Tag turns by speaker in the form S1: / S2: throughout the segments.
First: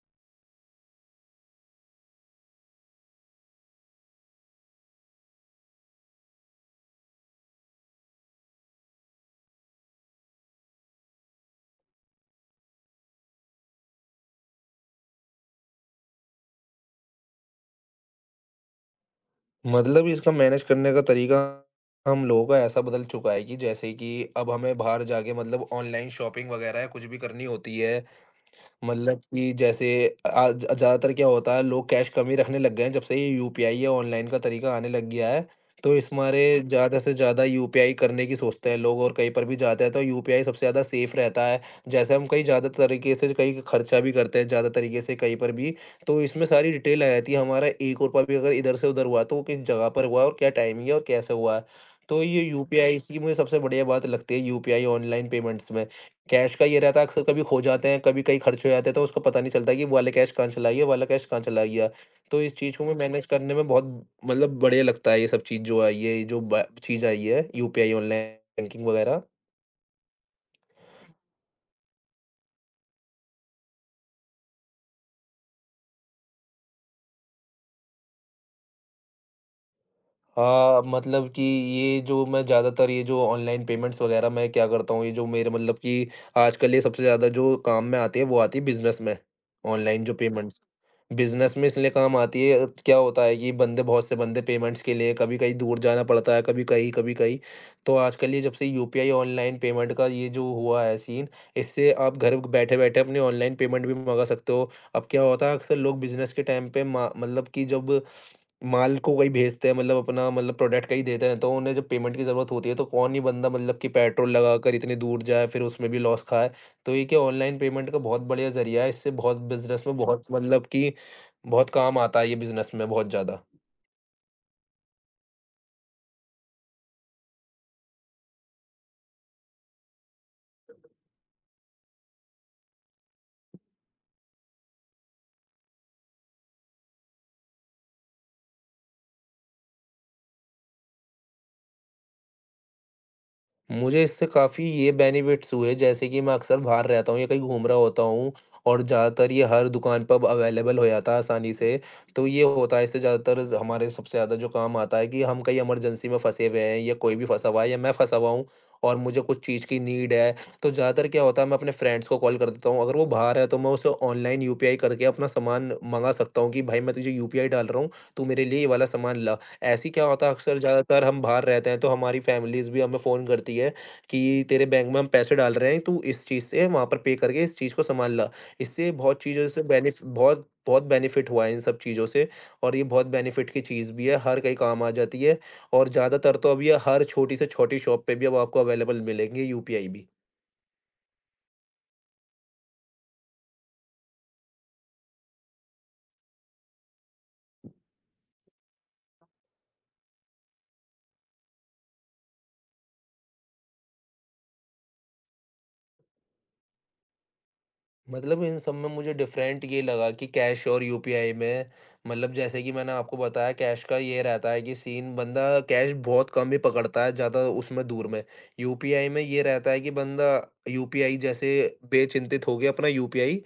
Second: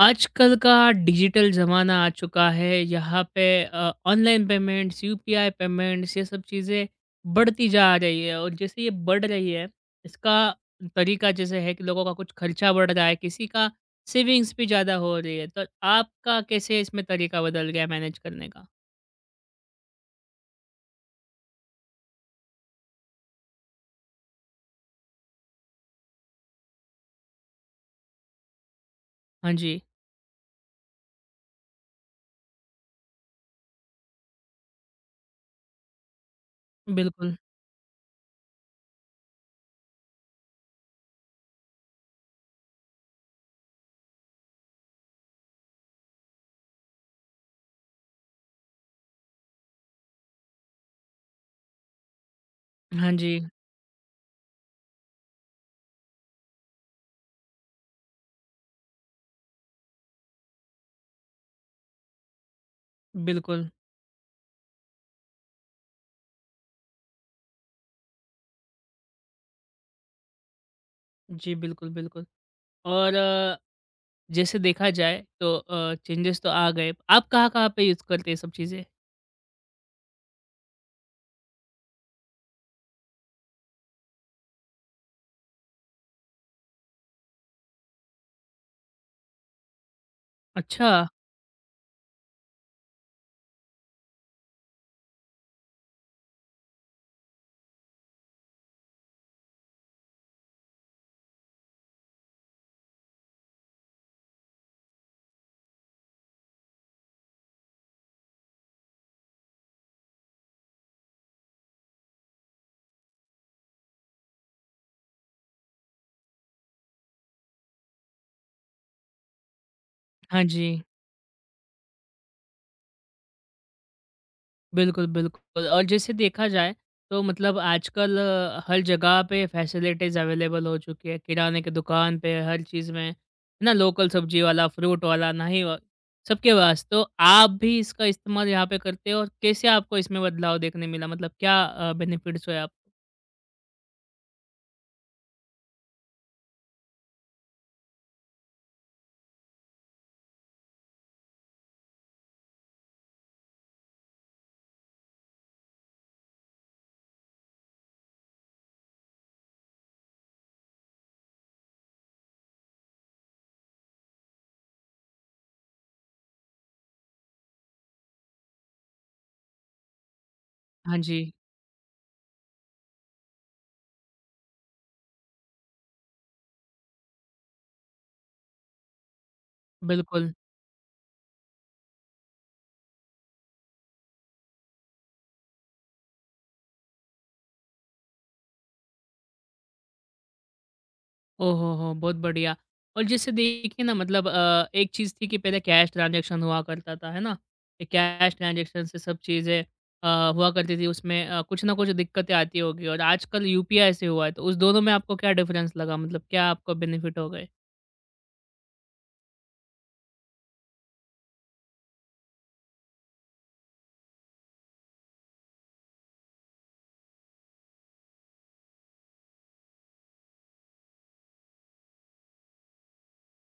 S1: आजकल का डिजिटल ज़माना आ चुका है यहाँ पे। ऑनलाइन पेमेंट्स, यूपीआई पेमेंट्स, ये सब चीज़ें बढ़ती जा रही है। और जैसे ये बढ़ रही है, इसका तरीका जैसे है कि लोगों का कुछ खर्चा बढ़ रहा है, किसी का सेविंग्स भी ज़्यादा हो रही है। तो आपका कैसे इसमें तरीका बदल गया मैनेज करने का?
S2: मतलब इसका मैनेज करने का तरीका हम लोगों का ऐसा बदल चुका है कि जैसे कि अब हमें बाहर जाके मतलब ऑनलाइन शॉपिंग वगैरह कुछ भी करनी होती है, मतलब
S1: हाँ
S2: कि
S1: जी।
S2: जैसे आज ज़्यादातर क्या होता है, लोग कैश कम ही रखने लग गए हैं जब से ये यूपीआई या ऑनलाइन का तरीका आने लग गया है। तो इस मारे ज़्यादा से
S1: बिल्कुल।
S2: ज़्यादा यूपीआई करने की सोचते हैं लोग, और कहीं पर भी जाते हैं तो यूपीआई सबसे ज़्यादा सेफ रहता है। जैसे हम कहीं ज़्यादा तरीके से कहीं खर्चा भी करते हैं, ज़्यादा तरीके से कहीं पर भी, तो इसमें सारी डिटेल आ जाती है। हमारा ₹1 भी अगर इधर से उधर हुआ तो वो किस जगह पर हुआ और क्या टाइमिंग है और कैसे हुआ है। तो ये यूपीआई,
S1: हाँ
S2: इसकी मुझे
S1: जी।
S2: सबसे बढ़िया बात लगती है यूपीआई ऑनलाइन पेमेंट्स में। कैश का ये रहता है, अक्सर कभी खो जाते हैं, कभी कहीं खर्च हो जाते हैं, तो उसको पता नहीं चलता कि वो वाला कैश कहाँ चला गया, वो वाला कैश कहाँ चला गया। तो इस चीज़ को भी मैनेज करने में
S1: बिल्कुल।
S2: बहुत मतलब बढ़िया लगता है ये सब चीज़ जो आई है, ये जो ब चीज़ आई है यूपीआई ऑनलाइन बैंकिंग वगैरह।
S1: जी, बिल्कुल, बिल्कुल। और जैसे देखा जाए तो चेंजेस तो आ गए। आप कहाँ-कहाँ पे यूज़ करते हैं ये सब चीज़ें?
S2: हाँ, मतलब कि ये जो मैं ज़्यादातर ये जो ऑनलाइन पेमेंट्स वगैरह मैं क्या करता हूँ, ये जो मेरे मतलब कि आजकल ये सबसे ज़्यादा जो काम में आती है, वो आती है बिज़नेस में, ऑनलाइन जो पेमेंट्स।
S1: अच्छा।
S2: बिज़नेस में इसलिए काम आती है, क्या होता है कि बंदे बहुत से बंदे पेमेंट्स के लिए कभी कहीं दूर जाना पड़ता है, कभी कहीं, कभी कहीं। तो आजकल ये जब से यूपीआई ऑनलाइन पेमेंट का ये जो हुआ है सीन, इससे आप घर बैठे-बैठे अपनी ऑनलाइन पेमेंट भी मँगा सकते हो। अब क्या होता है, अक्सर लोग बिज़नेस के टाइम पे मा मतलब कि जब माल को वही भेजते हैं, मतलब अपना मतलब प्रोडक्ट का ही देते हैं, तो उन्हें जब पेमेंट की ज़रूरत होती है तो कौन ही बंदा मतलब कि पेट्रोल लगाकर इतनी दूर जाए फिर उसमें भी लॉस खाए। तो ये क्या ऑनलाइन पेमेंट का बहुत बढ़िया ज़रिया है, इससे बहुत बिज़नेस में बहुत
S1: हाँ
S2: मतलब
S1: जी,
S2: कि बहुत काम आता है ये बिज़नेस में बहुत ज़्यादा।
S1: बिल्कुल, बिल्कुल। और जैसे देखा जाए तो मतलब आजकल हर जगह पे फैसिलिटीज़ अवेलेबल हो चुकी है। किराने की दुकान पे, हर चीज़ में, है ना? लोकल सब्ज़ी वाला, फ्रूट वाला, नाई वा सबके पास। तो आप भी इसका इस्तेमाल यहाँ पे करते हो। और कैसे आपको इसमें बदलाव देखने मिला? मतलब क्या बेनिफिट्स हुए आपको?
S2: मुझे इससे काफ़ी ये बेनिफिट्स हुए, जैसे कि मैं अक्सर बाहर रहता हूँ या कहीं घूम रहा होता हूँ, और ज़्यादातर ये हर दुकान पर अवेलेबल हो जाता है आसानी से। तो ये होता है, इससे ज़्यादातर ज़ हमारे सबसे ज़्यादा जो काम आता है कि हम कहीं इमरजेंसी में फँसे हुए हैं या कोई भी फँसा हुआ है या मैं फँसा हुआ हूँ, और मुझे कुछ चीज़ की नीड है, तो ज़्यादातर क्या होता है, मैं अपने फ्रेंड्स को कॉल कर देता हूँ। अगर वो बाहर है तो मैं उसे ऑनलाइन यूपीआई करके अपना सामान मँगा सकता हूँ कि भाई मैं तुझे यूपीआई डाल रहा हूँ, तू मेरे लिए ये वाला सामान ला। ऐसी क्या होता है, अक्सर
S1: हाँ
S2: ज़्यादातर
S1: जी,
S2: हम बाहर रहते हैं तो हमारी फैमिलीज़ भी हमें फ़ोन करती है कि तेरे बैंक में हम पैसे डाल रहे हैं, तू इस चीज़ से वहाँ पर पे करके इस चीज़ को सँभाल ला। इससे बहुत चीज़ों से बेनिफ
S1: बिल्कुल।
S2: बहुत बहुत बेनिफिट हुआ है इन सब चीज़ों से, और ये बहुत बेनिफिट की चीज़ भी है, हर कहीं काम आ जाती है, और ज़्यादातर तो अब ये हर छोटी से छोटी शॉप पे भी अब आपको अवेलेबल मिलेंगी यूपीआई भी।
S1: ओहो हो! बहुत बढ़िया। और जैसे देखिए ना, मतलब एक चीज़ थी कि पहले कैश ट्रांज़ैक्शन हुआ करता था, है ना? ये कैश ट्रांज़ैक्शन से सब चीज़ें हुआ करती थी। उसमें कुछ ना कुछ दिक्कतें आती होंगी, और आजकल यूपीआई से हुआ है, तो उस दोनों में आपको क्या डिफ़रेंस लगा? मतलब क्या आपको बेनिफिट हो गए?
S2: मतलब इन सब में मुझे डिफरेंट ये लगा कि कैश और यूपीआई में मतलब जैसे कि मैंने आपको बताया, कैश का ये रहता है कि सीन बंदा कैश बहुत कम ही पकड़ता है ज़्यादा उसमें दूर में। यूपीआई में ये रहता है कि बंदा यूपीआई जैसे बेचिंतित हो गया, अपना यूपीआई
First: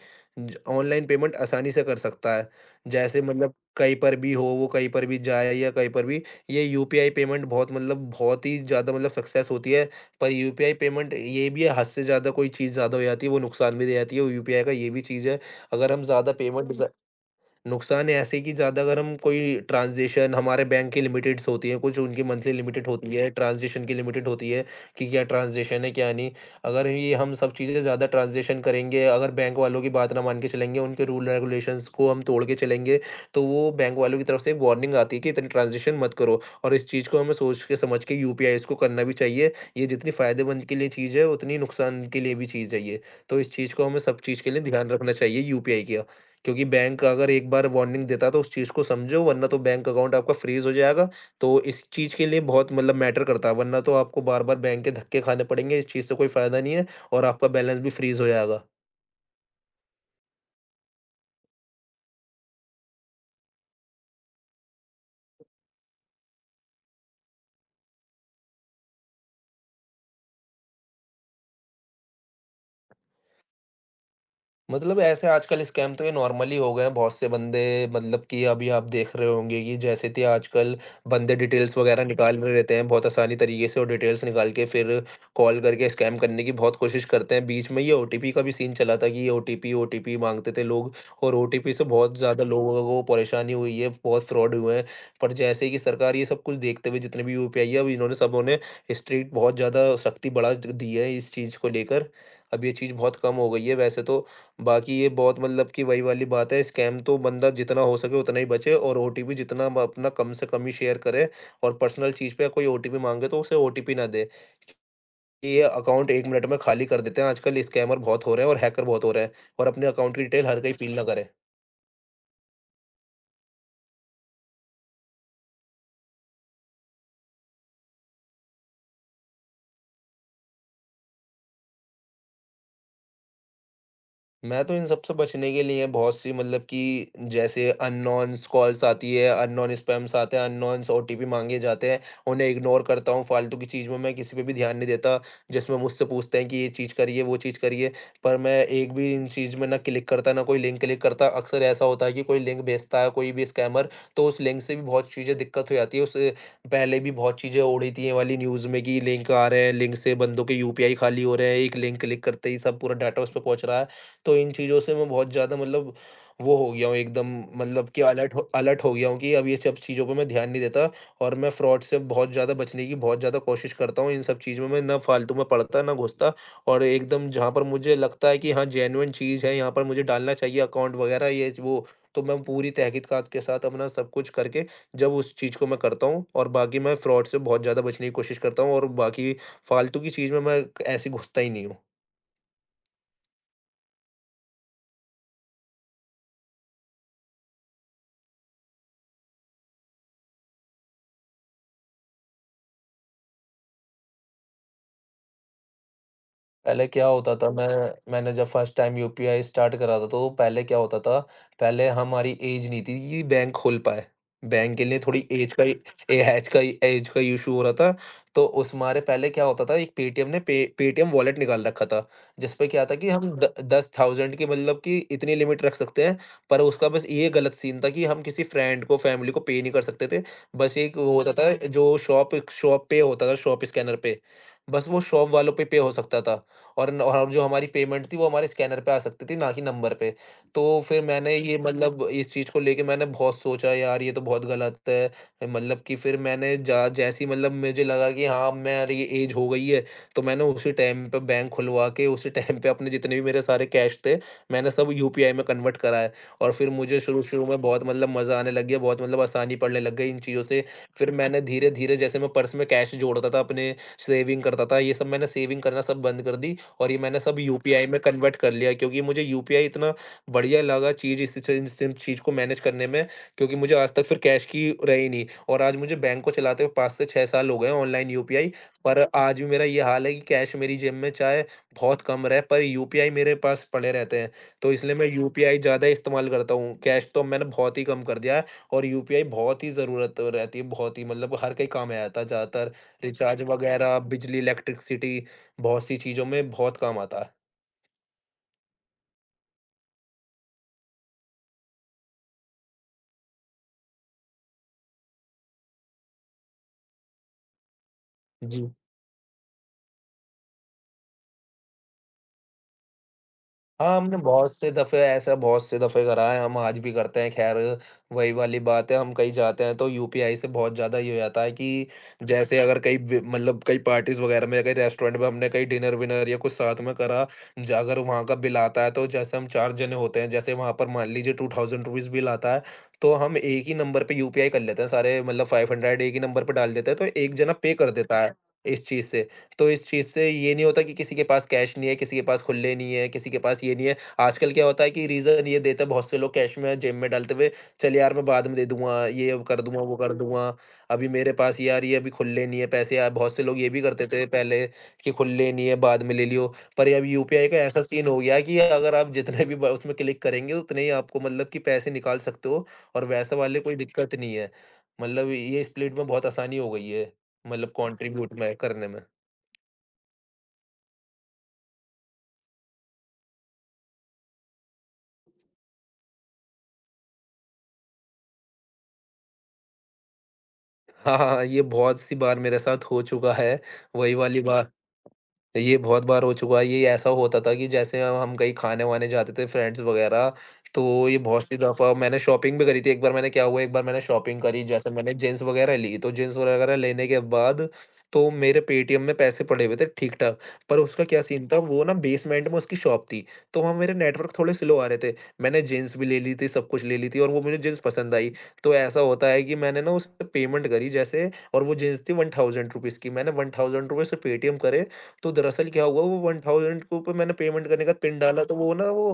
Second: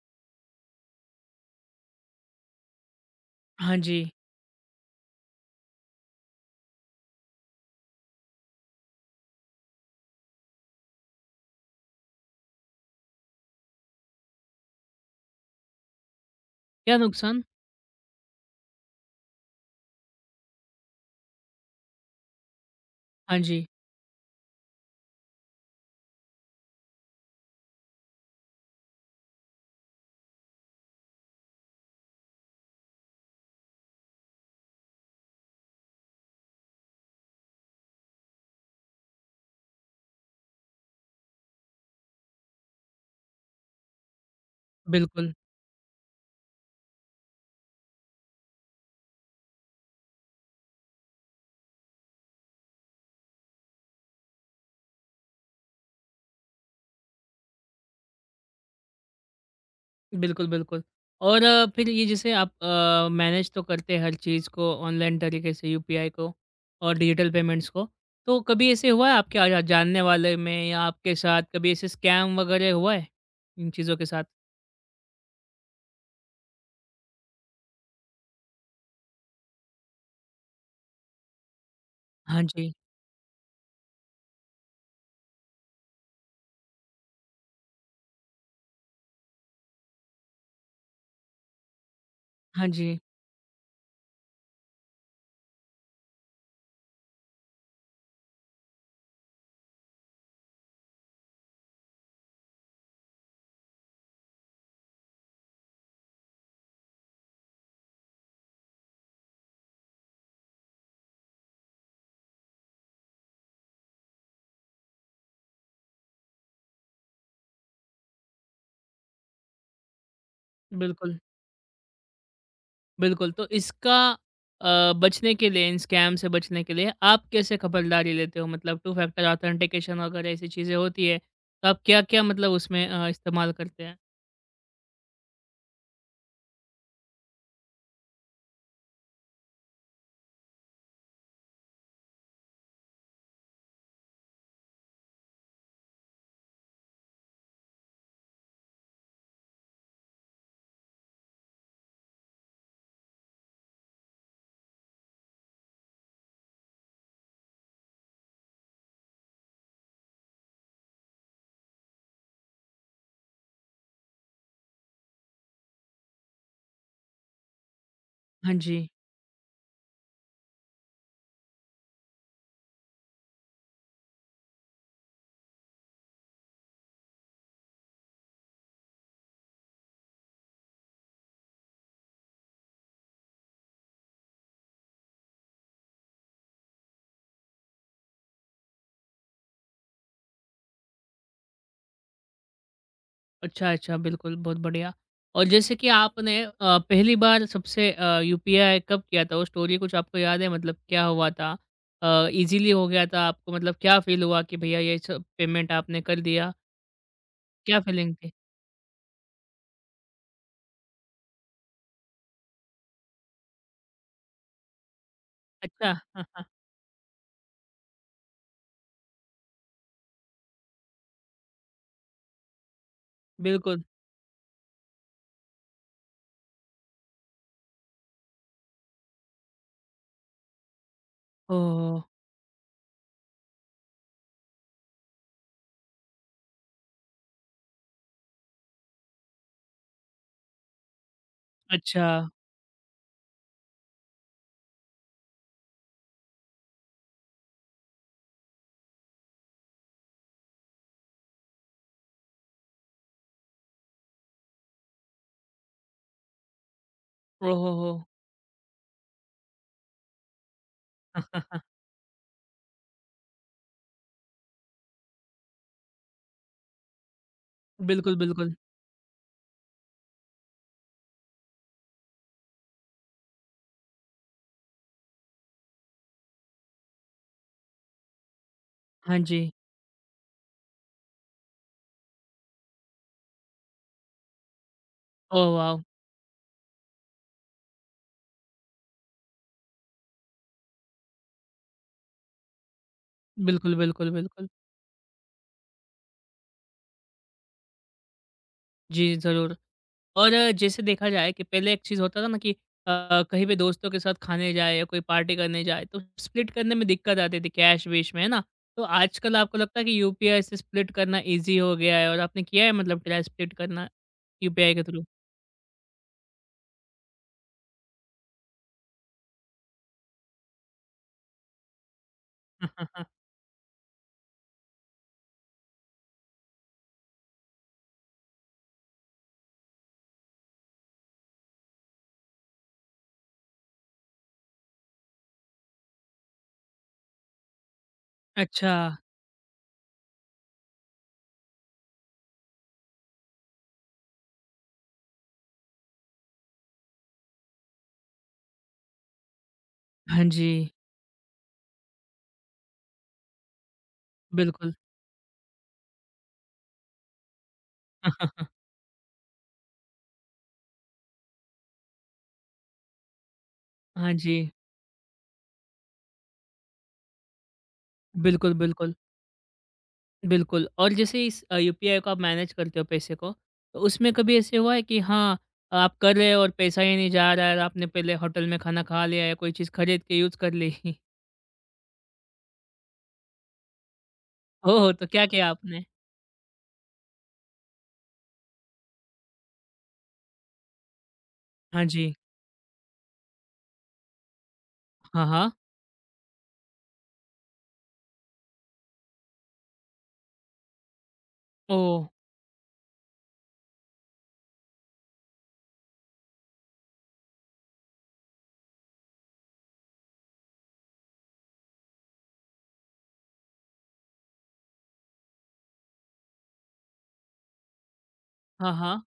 S2: ऑनलाइन पेमेंट आसानी से कर सकता है, जैसे मतलब
S1: हाँ
S2: कहीं
S1: जी।
S2: पर भी हो, वो कहीं पर भी जाए या कहीं पर भी, ये यूपीआई पेमेंट बहुत मतलब बहुत ही ज़्यादा मतलब सक्सेस होती है। पर यूपीआई पेमेंट ये भी है, हद से ज़्यादा कोई चीज़ ज़्यादा हो जाती है, वो नुकसान भी दे जाती है, वो यूपीआई का ये भी चीज़ है, अगर हम ज़्यादा पेमेंट ज़
S1: क्या नुकसान?
S2: नुकसान ऐसे कि ज़्यादा अगर हम कोई ट्रांज़ैक्शन, हमारे बैंक की लिमिटेड्स होती हैं, कुछ उनकी मंथली लिमिटेड होती जी। है,
S1: हाँ जी,
S2: ट्रांज़ैक्शन की लिमिटेड होती है कि क्या ट्रांज़ैक्शन है, क्या नहीं। अगर ये हम सब चीज़ें ज़्यादा ट्रांज़ैक्शन करेंगे, अगर बैंक वालों की बात ना मान के चलेंगे, उनके रूल रेगुलेशंस को हम तोड़ के चलेंगे, तो वो बैंक वालों की तरफ से एक वार्निंग आती है कि इतनी ट्रांज़ैक्शन मत करो, और इस चीज़ को हमें सोच के समझ के यूपीआईज़ को करना भी चाहिए। ये जितनी फ़ायदेमंद के लिए चीज़ है, उतनी नुकसान के लिए भी चीज़ है ये। तो इस चीज़ को हमें सब चीज़ के लिए ध्यान रखना
S1: बिल्कुल।
S2: चाहिए यूपीआई का। क्योंकि बैंक अगर एक बार वार्निंग देता है तो उस चीज़ को समझो, वरना तो बैंक अकाउंट आपका फ्रीज़ हो जाएगा। तो इस चीज़ के लिए बहुत मतलब मैटर करता है, वरना तो आपको बार-बार बैंक के धक्के खाने पड़ेंगे, इस चीज़ से कोई फ़ायदा नहीं है, और आपका बैलेंस भी फ्रीज़ हो जाएगा।
S1: बिल्कुल, बिल्कुल। और फिर ये जैसे आप मैनेज तो करते हैं हर चीज़ को ऑनलाइन तरीके से, यूपीआई को और डिजिटल पेमेंट्स को। तो कभी ऐसे हुआ है आपके आ जा जानने वाले में, या आपके साथ कभी ऐसे स्कैम वगैरह हुआ है इन चीज़ों के साथ?
S2: मतलब ऐसे आजकल स्कैम तो ये नॉर्मल ही हो गए हैं, बहुत से बंदे मतलब कि अभी आप देख रहे होंगे कि जैसे थे आजकल बंदे डिटेल्स वगैरह निकाल
S1: हाँ
S2: रहे
S1: जी।
S2: रहते हैं बहुत आसानी तरीके से, और डिटेल्स निकाल के फिर कॉल करके स्कैम करने की बहुत कोशिश करते हैं। बीच में ये ओटीपी का भी सीन चला था कि ये ओटीपी ओटीपी माँगते थे लोग, और ओटीपी से बहुत ज़्यादा
S1: हाँ
S2: लोगों
S1: जी।
S2: को परेशानी हुई है, बहुत फ्रॉड हुए हैं। पर जैसे ही कि सरकार ये सब कुछ देखते हुए, जितने भी यूपीआई है अब, इन्होंने सबों ने स्ट्रिक्ट बहुत ज़्यादा सख्ती बढ़ा दी है इस चीज़ को लेकर। अब ये चीज़ बहुत कम हो गई है वैसे तो, बाकी ये बहुत मतलब कि वही वाली बात है, स्कैम तो बंदा जितना हो सके उतना ही बचे, और ओटीपी जितना ब अपना कम से कम ही शेयर करे, और पर्सनल चीज़ पे कोई ओटीपी माँगे तो उसे ओटीपी ना दे। ये अकाउंट 1 मिनट में खाली कर देते हैं, आजकल स्कैमर बहुत हो रहे हैं और हैकर बहुत हो रहे हैं, और अपने अकाउंट की डिटेल हर कोई फ़ील ना
S1: बिल्कुल,
S2: करे।
S1: बिल्कुल। तो इसका बचने के लिए, इन स्कैम से बचने के लिए आप कैसे खबरदारी लेते हो? मतलब टू फैक्टर ऑथेंटिकेशन वगैरह ऐसी चीज़ें होती है, तो आप क्या-क्या मतलब उसमें इस्तेमाल करते हैं?
S2: मैं तो इन सब से बचने के लिए बहुत सी मतलब कि जैसे अननोन्स कॉल्स आती है, अननोन स्पैम्स आते हैं, अननोन्स ओटीपी माँगे जाते हैं, उन्हें इग्नोर करता हूँ, फालतू की चीज़ में मैं किसी पे भी ध्यान नहीं देता, जिसमें मुझसे पूछते हैं कि ये चीज़ करिए, वो चीज़ करिए, पर मैं एक भी इन चीज़ में ना क्लिक करता, ना कोई लिंक क्लिक करता। अक्सर ऐसा होता है कि कोई लिंक भेजता है कोई भी स्कैमर, तो उस लिंक से भी बहुत चीज़ें दिक्कत हो जाती है, उससे पहले भी बहुत चीज़ें उड़ी थी ये वाली न्यूज़ में कि लिंक आ रहे हैं, लिंक से बंदों के यूपीआई खाली हो रहे हैं, एक लिंक क्लिक करते ही सब पूरा डाटा उस पे पहुँच रहा है। तो इन चीज़ों से मैं बहुत ज़्यादा मतलब वो हो गया हूँ एकदम, मतलब कि
S1: हाँ
S2: अलर्ट
S1: जी।
S2: हो गया हूँ कि अब ये सब चीज़ों पे मैं ध्यान नहीं देता, और मैं फ्रॉड से बहुत ज़्यादा बचने की बहुत ज़्यादा कोशिश करता हूँ। इन सब चीज़ में मैं ना फालतू में पड़ता, ना घुसता, और एकदम जहाँ पर मुझे लगता है कि हाँ, जेन्युइन चीज़ है, यहाँ पर मुझे डालना चाहिए अकाउंट वग़ैरह ये वो, तो मैं पूरी तहक़ीक़ात के साथ अपना सब कुछ करके जब उस चीज़ को मैं करता हूँ, और बाकी मैं फ्रॉड से बहुत ज़्यादा बचने की कोशिश करता हूँ, और बाकी फालतू की चीज़ में मैं क ऐसे घुसता ही नहीं हूँ।
S1: अच्छा, अच्छा, बिल्कुल, बहुत बढ़िया। और जैसे कि आपने पहली बार सबसे यूपीआई कब किया था? वो स्टोरी कुछ आपको याद है, मतलब क्या हुआ था? ईज़िली हो गया था आपको? मतलब क्या फ़ील हुआ कि भैया ये सब पेमेंट आपने कर दिया?
S2: पहले क्या होता था, मैं
S1: क्या फ़ीलिंग थी?
S2: मैंने जब फर्स्ट टाइम यूपीआई स्टार्ट करा था, तो पहले क्या होता था, पहले हमारी एज नहीं थी कि बैंक खोल पाए, बैंक के लिए थोड़ी
S1: अच्छा, हाँ, हाँ,
S2: एज का एज का इशू हो रहा था। तो उस मारे पहले क्या होता था, एक पेटीएम ने पे पेटीएम वॉलेट निकाल रखा था, जिस पे क्या था कि हम द,
S1: बिल्कुल।
S2: दस थाउजेंड की मतलब कि इतनी लिमिट रख सकते हैं। पर उसका बस ये गलत सीन था कि हम किसी फ्रेंड को, फैमिली को पे नहीं कर सकते थे, बस एक वो होता था जो
S1: ओह!
S2: शॉप शॉप पे होता था, शॉप स्कैनर पे। बस वो शॉप वालों पे पे हो सकता था, और न और जो हमारी पेमेंट थी वो हमारे स्कैनर पे आ सकती थी, ना कि नंबर पे। तो फिर मैंने ये मतलब
S1: अच्छा,
S2: इस चीज़ को लेके मैंने बहुत सोचा, यार ये तो बहुत गलत है। मतलब कि फिर मैंने जा जैसे ही मतलब मुझे लगा कि हाँ, मेरी ये एज हो गई है, तो मैंने उसी टाइम पे बैंक खुलवा के उसी टाइम पे अपने जितने भी मेरे सारे कैश थे, मैंने सब यूपीआई में कन्वर्ट कराए। और फिर मुझे शुरू-शुरू
S1: ओ
S2: में बहुत
S1: हो
S2: मतलब मज़ा आने लग गया, बहुत मतलब आसानी पड़ने लग गई इन चीज़ों से। फिर मैंने
S1: हो!
S2: धीरे-धीरे जैसे मैं पर्स में कैश जोड़ता था अपने, सेविंग करता था, ये सब मैंने सेविंग करना सब बंद कर दी। और ये मैंने सब यूपीआई में
S1: बिल्कुल,
S2: कन्वर्ट कर
S1: बिल्कुल।
S2: लिया क्योंकि मुझे यूपीआई इतना बढ़िया लगा चीज़ इस चीज़ को मैनेज करने में। क्योंकि मुझे आज तक फिर कैश की रही नहीं, और आज मुझे बैंक को चलाते हुए 5 से 6 साल हो गए हैं ऑनलाइन यूपीआई। पर
S1: हाँ
S2: आज भी
S1: जी।
S2: मेरा ये हाल है कि कैश मेरी जेब में चाहे बहुत कम रहे, पर यूपीआई मेरे पास पड़े रहते हैं। तो इसलिए मैं
S1: ओह
S2: यूपीआई
S1: वाओ!
S2: ज़्यादा इस्तेमाल करता हूँ। कैश तो मैंने बहुत ही कम कर दिया है, और यूपीआई बहुत ही ज़रूरत रहती है, बहुत ही मतलब हर कहीं काम में आता है। ज़्यादातर रिचार्ज
S1: बिल्कुल,
S2: वगैरह,
S1: बिल्कुल,
S2: बिजली,
S1: बिल्कुल।
S2: इलेक्ट्रिसिटी, बहुत-सी चीज़ों में बहुत काम आता है।
S1: जी, ज़रूर। और जैसे देखा जाए कि पहले एक चीज़ होता था ना कि कहीं पे दोस्तों के साथ खाने जाए या कोई पार्टी करने जाए, तो स्प्लिट करने में दिक्कत आती थी कैश वेश में, है ना?
S2: जी।
S1: तो आजकल आपको लगता है कि यूपीआई से स्प्लिट करना इजी हो गया है? और आपने किया है, मतलब ट्राई स्प्लिट करना
S2: हाँ, हमने बहुत से
S1: यूपीआई के
S2: दफ़े
S1: थ्रू?
S2: ऐसा बहुत से दफ़े करा है, हम आज भी करते हैं। ख़ैर वही वाली बात है, हम कहीं जाते हैं तो यूपीआई से बहुत ज़्यादा ये हो जाता है कि जैसे अगर कहीं ब मतलब कहीं पार्टीज़ वग़ैरह में या कहीं रेस्टोरेंट में हमने कहीं डिनर-विनर या कुछ साथ में करा, ज अगर वहाँ का बिल आता है, तो जैसे हम 4 जने होते हैं, जैसे वहाँ पर मान लीजिए ₹2000 बिल आता है, तो हम एक ही नंबर पे यूपीआई कर लेते हैं सारे, मतलब 500 एक ही नंबर पे डाल देते हैं, तो एक जना पे कर देता है
S1: अच्छा।
S2: इस चीज़ से। तो इस चीज़ से ये नहीं होता कि किसी के पास कैश नहीं है, किसी के पास खुले नहीं है, किसी के पास ये नहीं है। आजकल क्या होता है कि रीज़न ये देते हैं बहुत से लोग कैश में जेब में डालते हुए, "चल यार मैं बाद में दे दूँगा, ये अब कर दूँगा, वो कर
S1: हाँ जी,
S2: दूँगा। अभी मेरे पास यार ये अभी खुले नहीं है पैसे।" यार, बहुत से लोग ये भी करते थे पहले
S1: बिल्कुल।
S2: कि खुले नहीं है, बाद में ले लियो। पर अब यूपीआई का ऐसा सीन हो गया है कि अगर आप जितने भी ब उसमें क्लिक करेंगे उतने ही आपको मतलब कि पैसे निकाल सकते हो, और वैसा वाले कोई
S1: हाँ
S2: दिक्कत नहीं
S1: जी,
S2: है। मतलब ये स्प्लिट में बहुत आसानी हो गई है, मतलब कंट्रीब्यूट
S1: बिल्कुल,
S2: में करने
S1: बिल्कुल।
S2: में।
S1: बिल्कुल, और जैसे इस यूपीआई को आप मैनेज करते हो पैसे को, तो उसमें कभी ऐसे हुआ है कि हाँ, आप कर रहे हो और पैसा ही नहीं जा रहा है, और आपने पहले होटल में खाना खा लिया या कोई चीज़ खरीद के यूज़ कर ली?
S2: हाँ, हाँ, हाँ, ये बहुत-सी बार मेरे साथ हो चुका है, वही वाली बा
S1: ओह! तो क्या किया
S2: तो ये
S1: आपने?
S2: बहुत बार हो चुका है। ये ऐसा होता था कि जैसे हम कहीं खाने-वाने जाते थे फ्रेंड्स वगैरह, तो ये बहुत सी
S1: हाँ
S2: दफ़ा
S1: जी।
S2: मैंने शॉपिंग भी करी थी। एक बार मैंने क्या हुआ, एक बार मैंने शॉपिंग करी जैसे मैंने
S1: हाँ,
S2: जीन्स
S1: हाँ।
S2: वगैरह ली, तो जीन्स वगैरह लेने के बाद, तो मेरे पेटीएम में पैसे पड़े हुए थे ठीक-ठाक, पर उसका क्या सीन था वो ना
S1: ओह!
S2: बेसमेंट में उसकी शॉप थी, तो वहाँ मेरे नेटवर्क थोड़े स्लो आ रहे थे। मैंने जीन्स भी ले ली थी, सब कुछ ले ली थी, और वो मुझे जीन्स पसंद आई। तो ऐसा होता है कि मैंने ना उस पे पेमेंट करी जैसे, और वो जीन्स थी ₹1000 की। मैंने ₹1000 से पेटीएम करे, तो दरअसल क्या हुआ, वो 1000 के ऊपर मैंने पेमेंट करने का पिन डाला, तो
S1: हाँ,
S2: वो ना
S1: हाँ।
S2: वो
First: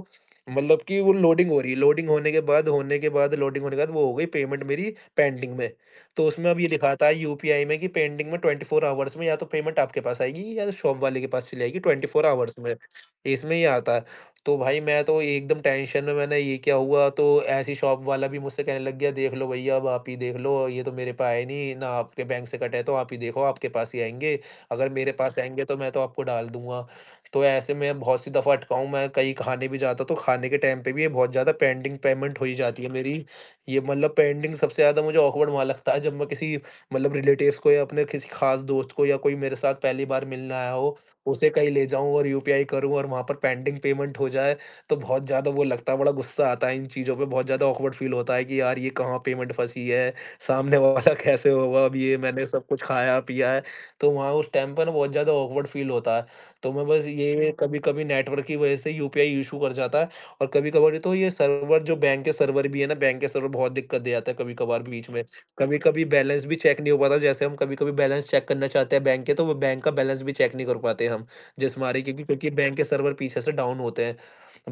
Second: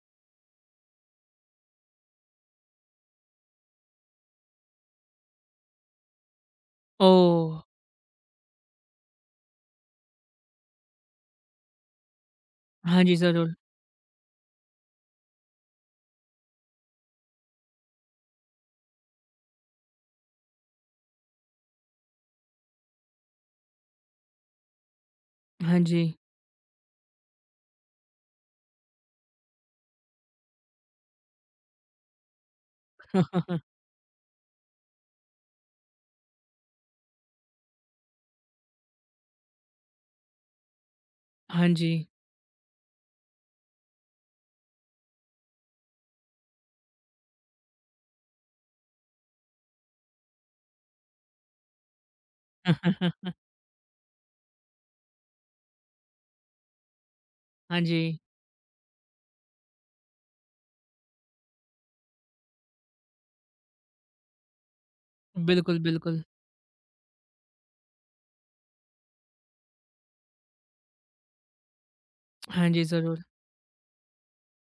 S2: मतलब कि वो लोडिंग हो रही है, लोडिंग होने के बाद लोडिंग होने के बाद वो हो गई पेमेंट मेरी पेंडिंग में। तो उसमें अब ये लिखा था
S1: ओह!
S2: यूपीआई में कि पेंडिंग में 24 आवर्स में या तो पेमेंट आपके पास आएगी या शॉप वाले के पास चली जाएगी 24 आवर्स में,
S1: हाँ जी, ज़रूर।
S2: इसमें ये आता है। तो भाई मैं तो एकदम टेंशन में, मैंने ये क्या हुआ? तो ऐसी शॉप वाला भी मुझसे कहने लग गया, देख लो भैया, अब आप ही देख लो, ये तो मेरे पे आए नहीं ना, आपके बैंक से कटे, तो आप ही देखो, आपके पास ही आएँगे। अगर मेरे पास आएँगे तो
S1: हाँ
S2: मैं तो
S1: जी।
S2: आपको डाल दूँगा। तो ऐसे मैं बहुत सी दफ़ा अटका हूँ। मैं कहीं खाने भी जाता हूँ तो खाने के टाइम पे भी ये बहुत ज़्यादा पेंडिंग पेमेंट हो ही जाती है मेरी। ये मतलब पेंडिंग सबसे ज़्यादा मुझे ऑकवर्ड वहाँ लगता है, जब मैं किसी मतलब रिलेटिव्स को या अपने किसी ख़ास दोस्त को या कोई मेरे साथ पहली बार मिलने आया हो, उसे
S1: हाँ
S2: कहीं ले
S1: जी।
S2: जाऊँ और यूपीआई करूँ और वहाँ पर पेंडिंग पेमेंट हो जाए, तो बहुत ज़्यादा वो लगता है, बड़ा गुस्सा आता है इन चीज़ों पे, बहुत ज़्यादा ऑकवर्ड फ़ील होता है कि यार ये कहाँ पेमेंट फँसी है, सामने वाला कैसे होगा अब, ये मैंने सब कुछ खाया-पिया है। तो वहाँ उस टाइम पर ना बहुत ज़्यादा ऑकवर्ड फ़ील होता है। तो मैं बस ये,
S1: हाँ जी।
S2: कभी-कभी नेटवर्क की वजह से यूपीआई इश्यू कर जाता है, और कभी-कभार तो ये सर्वर, जो बैंक के सर्वर भी है ना, बैंक के सर्वर बहुत दिक्कत दे जाता है कभी-कभार बीच में।
S1: बिल्कुल,
S2: कभी-कभी
S1: बिल्कुल।
S2: बैलेंस भी चेक नहीं हो पाता, जैसे हम कभी-कभी बैलेंस चेक करना चाहते हैं बैंक के, तो वो बैंक का बैलेंस भी चेक नहीं कर पाते हम, जिस मारे क्योंकि क्योंकि
S1: हाँ
S2: बैंक
S1: जी,
S2: के सर्वर
S1: ज़रूर।
S2: पीछे से डाउन होते हैं।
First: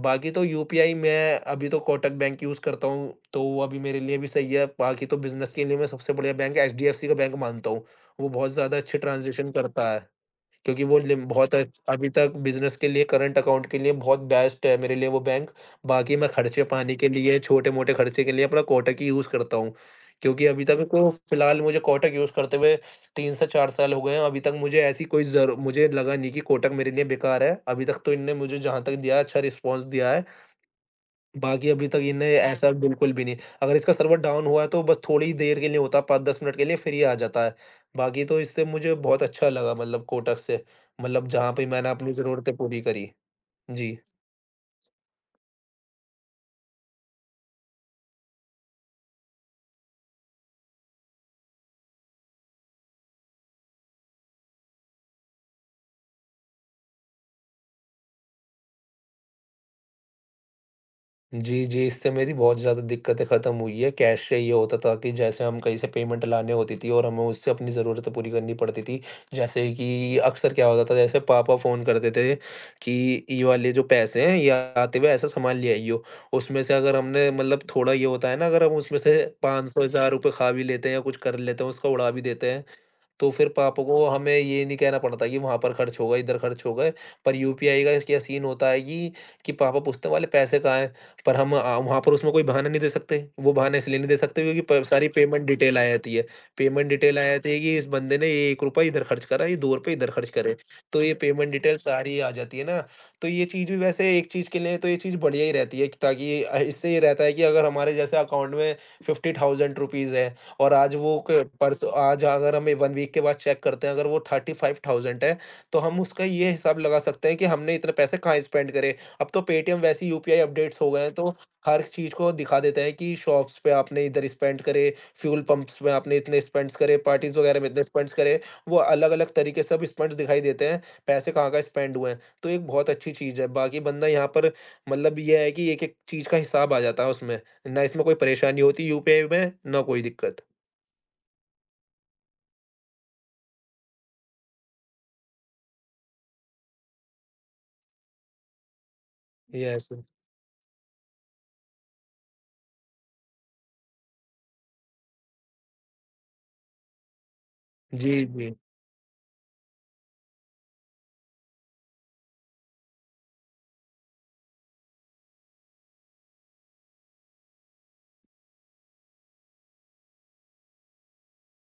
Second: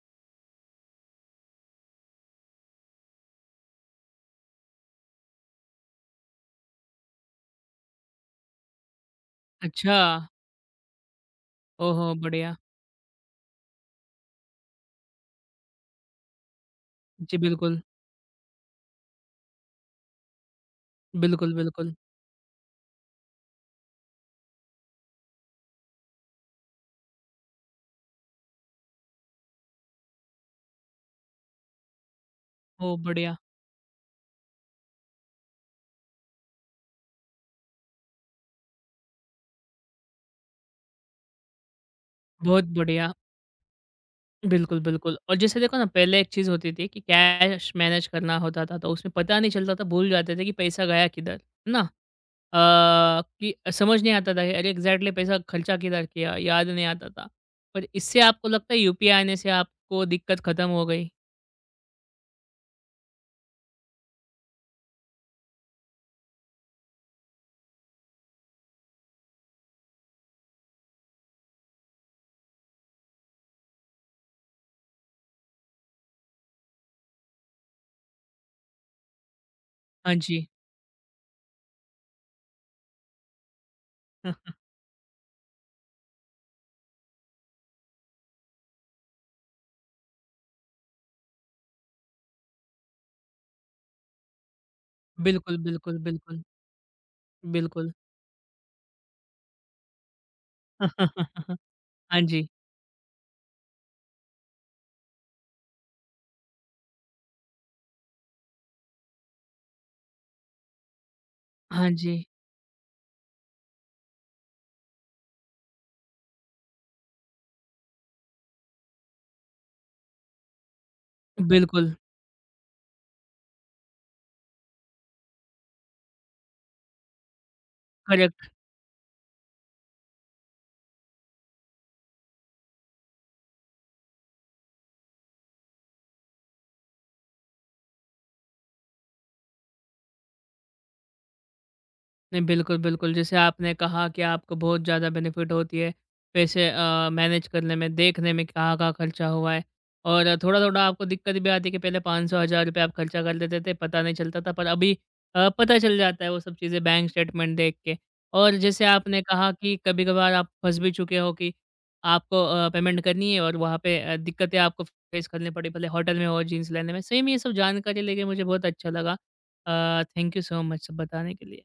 S2: बाकी तो यूपीआई मैं अभी तो कोटक बैंक यूज़ करता हूँ, तो वो अभी मेरे लिए भी सही है। बाकी तो बिज़नेस के लिए मैं सबसे बढ़िया बैंक एचडीएफसी का बैंक मानता हूँ। वो बहुत ज़्यादा अच्छे ट्रांज़िशन करता
S1: अच्छा।
S2: है, क्योंकि वो लिम बहुत अच्छ
S1: ओहो!
S2: अभी तक
S1: बढ़िया।
S2: बिज़नेस के लिए, करंट अकाउंट के लिए बहुत बेस्ट है मेरे लिए वो बैंक। बाकी मैं खर्चे पानी के
S1: जी,
S2: लिए,
S1: बिल्कुल।
S2: छोटे-मोटे खर्चे के लिए अपना कोटक ही यूज़ करता हूँ, क्योंकि अभी तक तो
S1: बिल्कुल,
S2: फ़िलहाल मुझे
S1: बिल्कुल।
S2: कोटक यूज़ करते हुए 3 से 4 साल हो गए हैं। अभी तक मुझे ऐसी कोई ज़रू मुझे लगा नहीं कि कोटक मेरे लिए बेकार है। अभी तक तो इनने मुझे जहाँ तक दिया है, अच्छा रिस्पॉन्स दिया है। बाकी अभी तक इन्हें ऐसा
S1: ओह!
S2: बिल्कुल भी
S1: बढ़िया।
S2: नहीं। अगर इसका सर्वर डाउन हुआ है तो बस थोड़ी ही देर के लिए होता है, 5-10 मिनट के लिए, फिर ये आ जाता है। बाकी तो इससे मुझे बहुत अच्छा लगा, मतलब कोटक से, मतलब जहाँ पे मैंने अपनी ज़रूरतें
S1: बहुत
S2: पूरी करी।
S1: बढ़िया।
S2: जी।
S1: बिल्कुल, बिल्कुल। और जैसे देखो ना, पहले एक चीज़ होती थी कि कैश मैनेज करना होता था, तो उसमें पता नहीं चलता था, भूल जाते थे कि पैसा गया किधर, है ना? अ, कि समझ नहीं आता था कि अरे एग्ज़ैक्टली पैसा खर्चा किधर किया, याद नहीं आता था। पर इससे आपको लगता है यूपीआई आने से आपको दिक्कत खत्म हो गई?
S2: जी, जी, इससे मेरी बहुत ज़्यादा दिक्कतें ख़त्म हुई है। कैश से ये होता था कि जैसे हम कहीं से पेमेंट लाने होती थी और हमें उससे अपनी ज़रूरतें पूरी करनी पड़ती थी। जैसे कि अक्सर क्या होता था, जैसे पापा फ़ोन करते थे कि ये वाले जो पैसे हैं ये आते हुए ऐसा सामान ले आइयो। उसमें से अगर हमने मतलब थोड़ा ये होता है ना, अगर हम उसमें से 500
S1: हाँ
S2: ₹1000
S1: जी।
S2: खा भी लेते हैं या कुछ कर लेते हैं, उसका उड़ा भी देते हैं, तो फिर पापा को हमें ये नहीं कहना पड़ता कि वहाँ पर खर्च हो गए, इधर खर्च हो गए। पर यूपीआई का क्या सीन होता है कि पापा पूछते हैं, "वाले पैसे कहाँ हैं?" पर हम वहाँ पर उसमें कोई बहाना नहीं दे सकते। वो बहाना इसलिए नहीं दे सकते क्योंकि प सारी पेमेंट
S1: बिल्कुल,
S2: डिटेल आ
S1: बिल्कुल,
S2: जाती है।
S1: बिल्कुल,
S2: पेमेंट डिटेल आ जाती है कि इस
S1: बिल्कुल।
S2: बंदे ने ये ₹1 इधर खर्च करा, ये ₹2 इधर खर्च करे। तो ये पेमेंट डिटेल सारी
S1: हाँ
S2: आ
S1: जी,
S2: जाती है ना, तो ये चीज़ भी वैसे एक चीज़ के लिए तो ये चीज़ बढ़िया ही रहती है, ताकि इससे ये रहता है कि अगर हमारे जैसे अकाउंट में ₹50,000 है, और आज वो क
S1: हाँ
S2: परसों,
S1: जी।
S2: आज अगर हमें 1 वीक के बाद चेक करते हैं, अगर वो 35,000 है, तो हम उसका ये हिसाब लगा सकते हैं कि हमने इतने पैसे कहाँ स्पेंड करे। अब तो पेटीएम वैसे ही यूपीआई अपडेट्स हो गए हैं, तो हर
S1: बिल्कुल,
S2: चीज़ को दिखा देते हैं कि शॉप्स पे आपने इधर स्पेंड करे, फ्यूल पंप्स में आपने इतने स्पेंड्स करे, पार्टीज़ वगैरह में इतने स्पेंड्स करे।
S1: करेक्ट।
S2: वो अलग-अलग तरीके से अब स्पेंड्स दिखाई देते हैं, पैसे कहाँ-कहाँ स्पेंड हुए हैं। तो एक बहुत अच्छी चीज़ है, बाकी बंदा यहाँ पर मतलब ये है कि एक-एक चीज़ का हिसाब आ जाता है उसमें, ना इसमें कोई परेशानी होती यूपीआई में, ना कोई दिक्कत।
S1: नहीं, बिल्कुल, बिल्कुल। जैसे आपने कहा कि आपको बहुत ज़्यादा बेनिफिट होती है, पैसे मैनेज करने में, देखने में कहाँ-कहाँ खर्चा हुआ है।
S2: यस।
S1: और थोड़ा-थोड़ा आपको दिक्कत भी आती है कि पहले 500 हज़ार रुपये आप खर्चा कर देते थे, पता नहीं चलता था, पर अभी पता चल जाता है वो सब चीज़ें बैंक स्टेटमेंट देख के।
S2: जी,
S1: और
S2: जी।
S1: जैसे आपने कहा कि कभी-कभार आप फँस भी चुके हो कि आपको पेमेंट करनी है और वहाँ पे दिक्कतें आपको फेस करनी पड़ी, भले होटल में हो, जीन्स लेने में। सही में ये सब जानकारी लेके मुझे बहुत अच्छा लगा। थैंक यू सो मच सब बताने के लिए।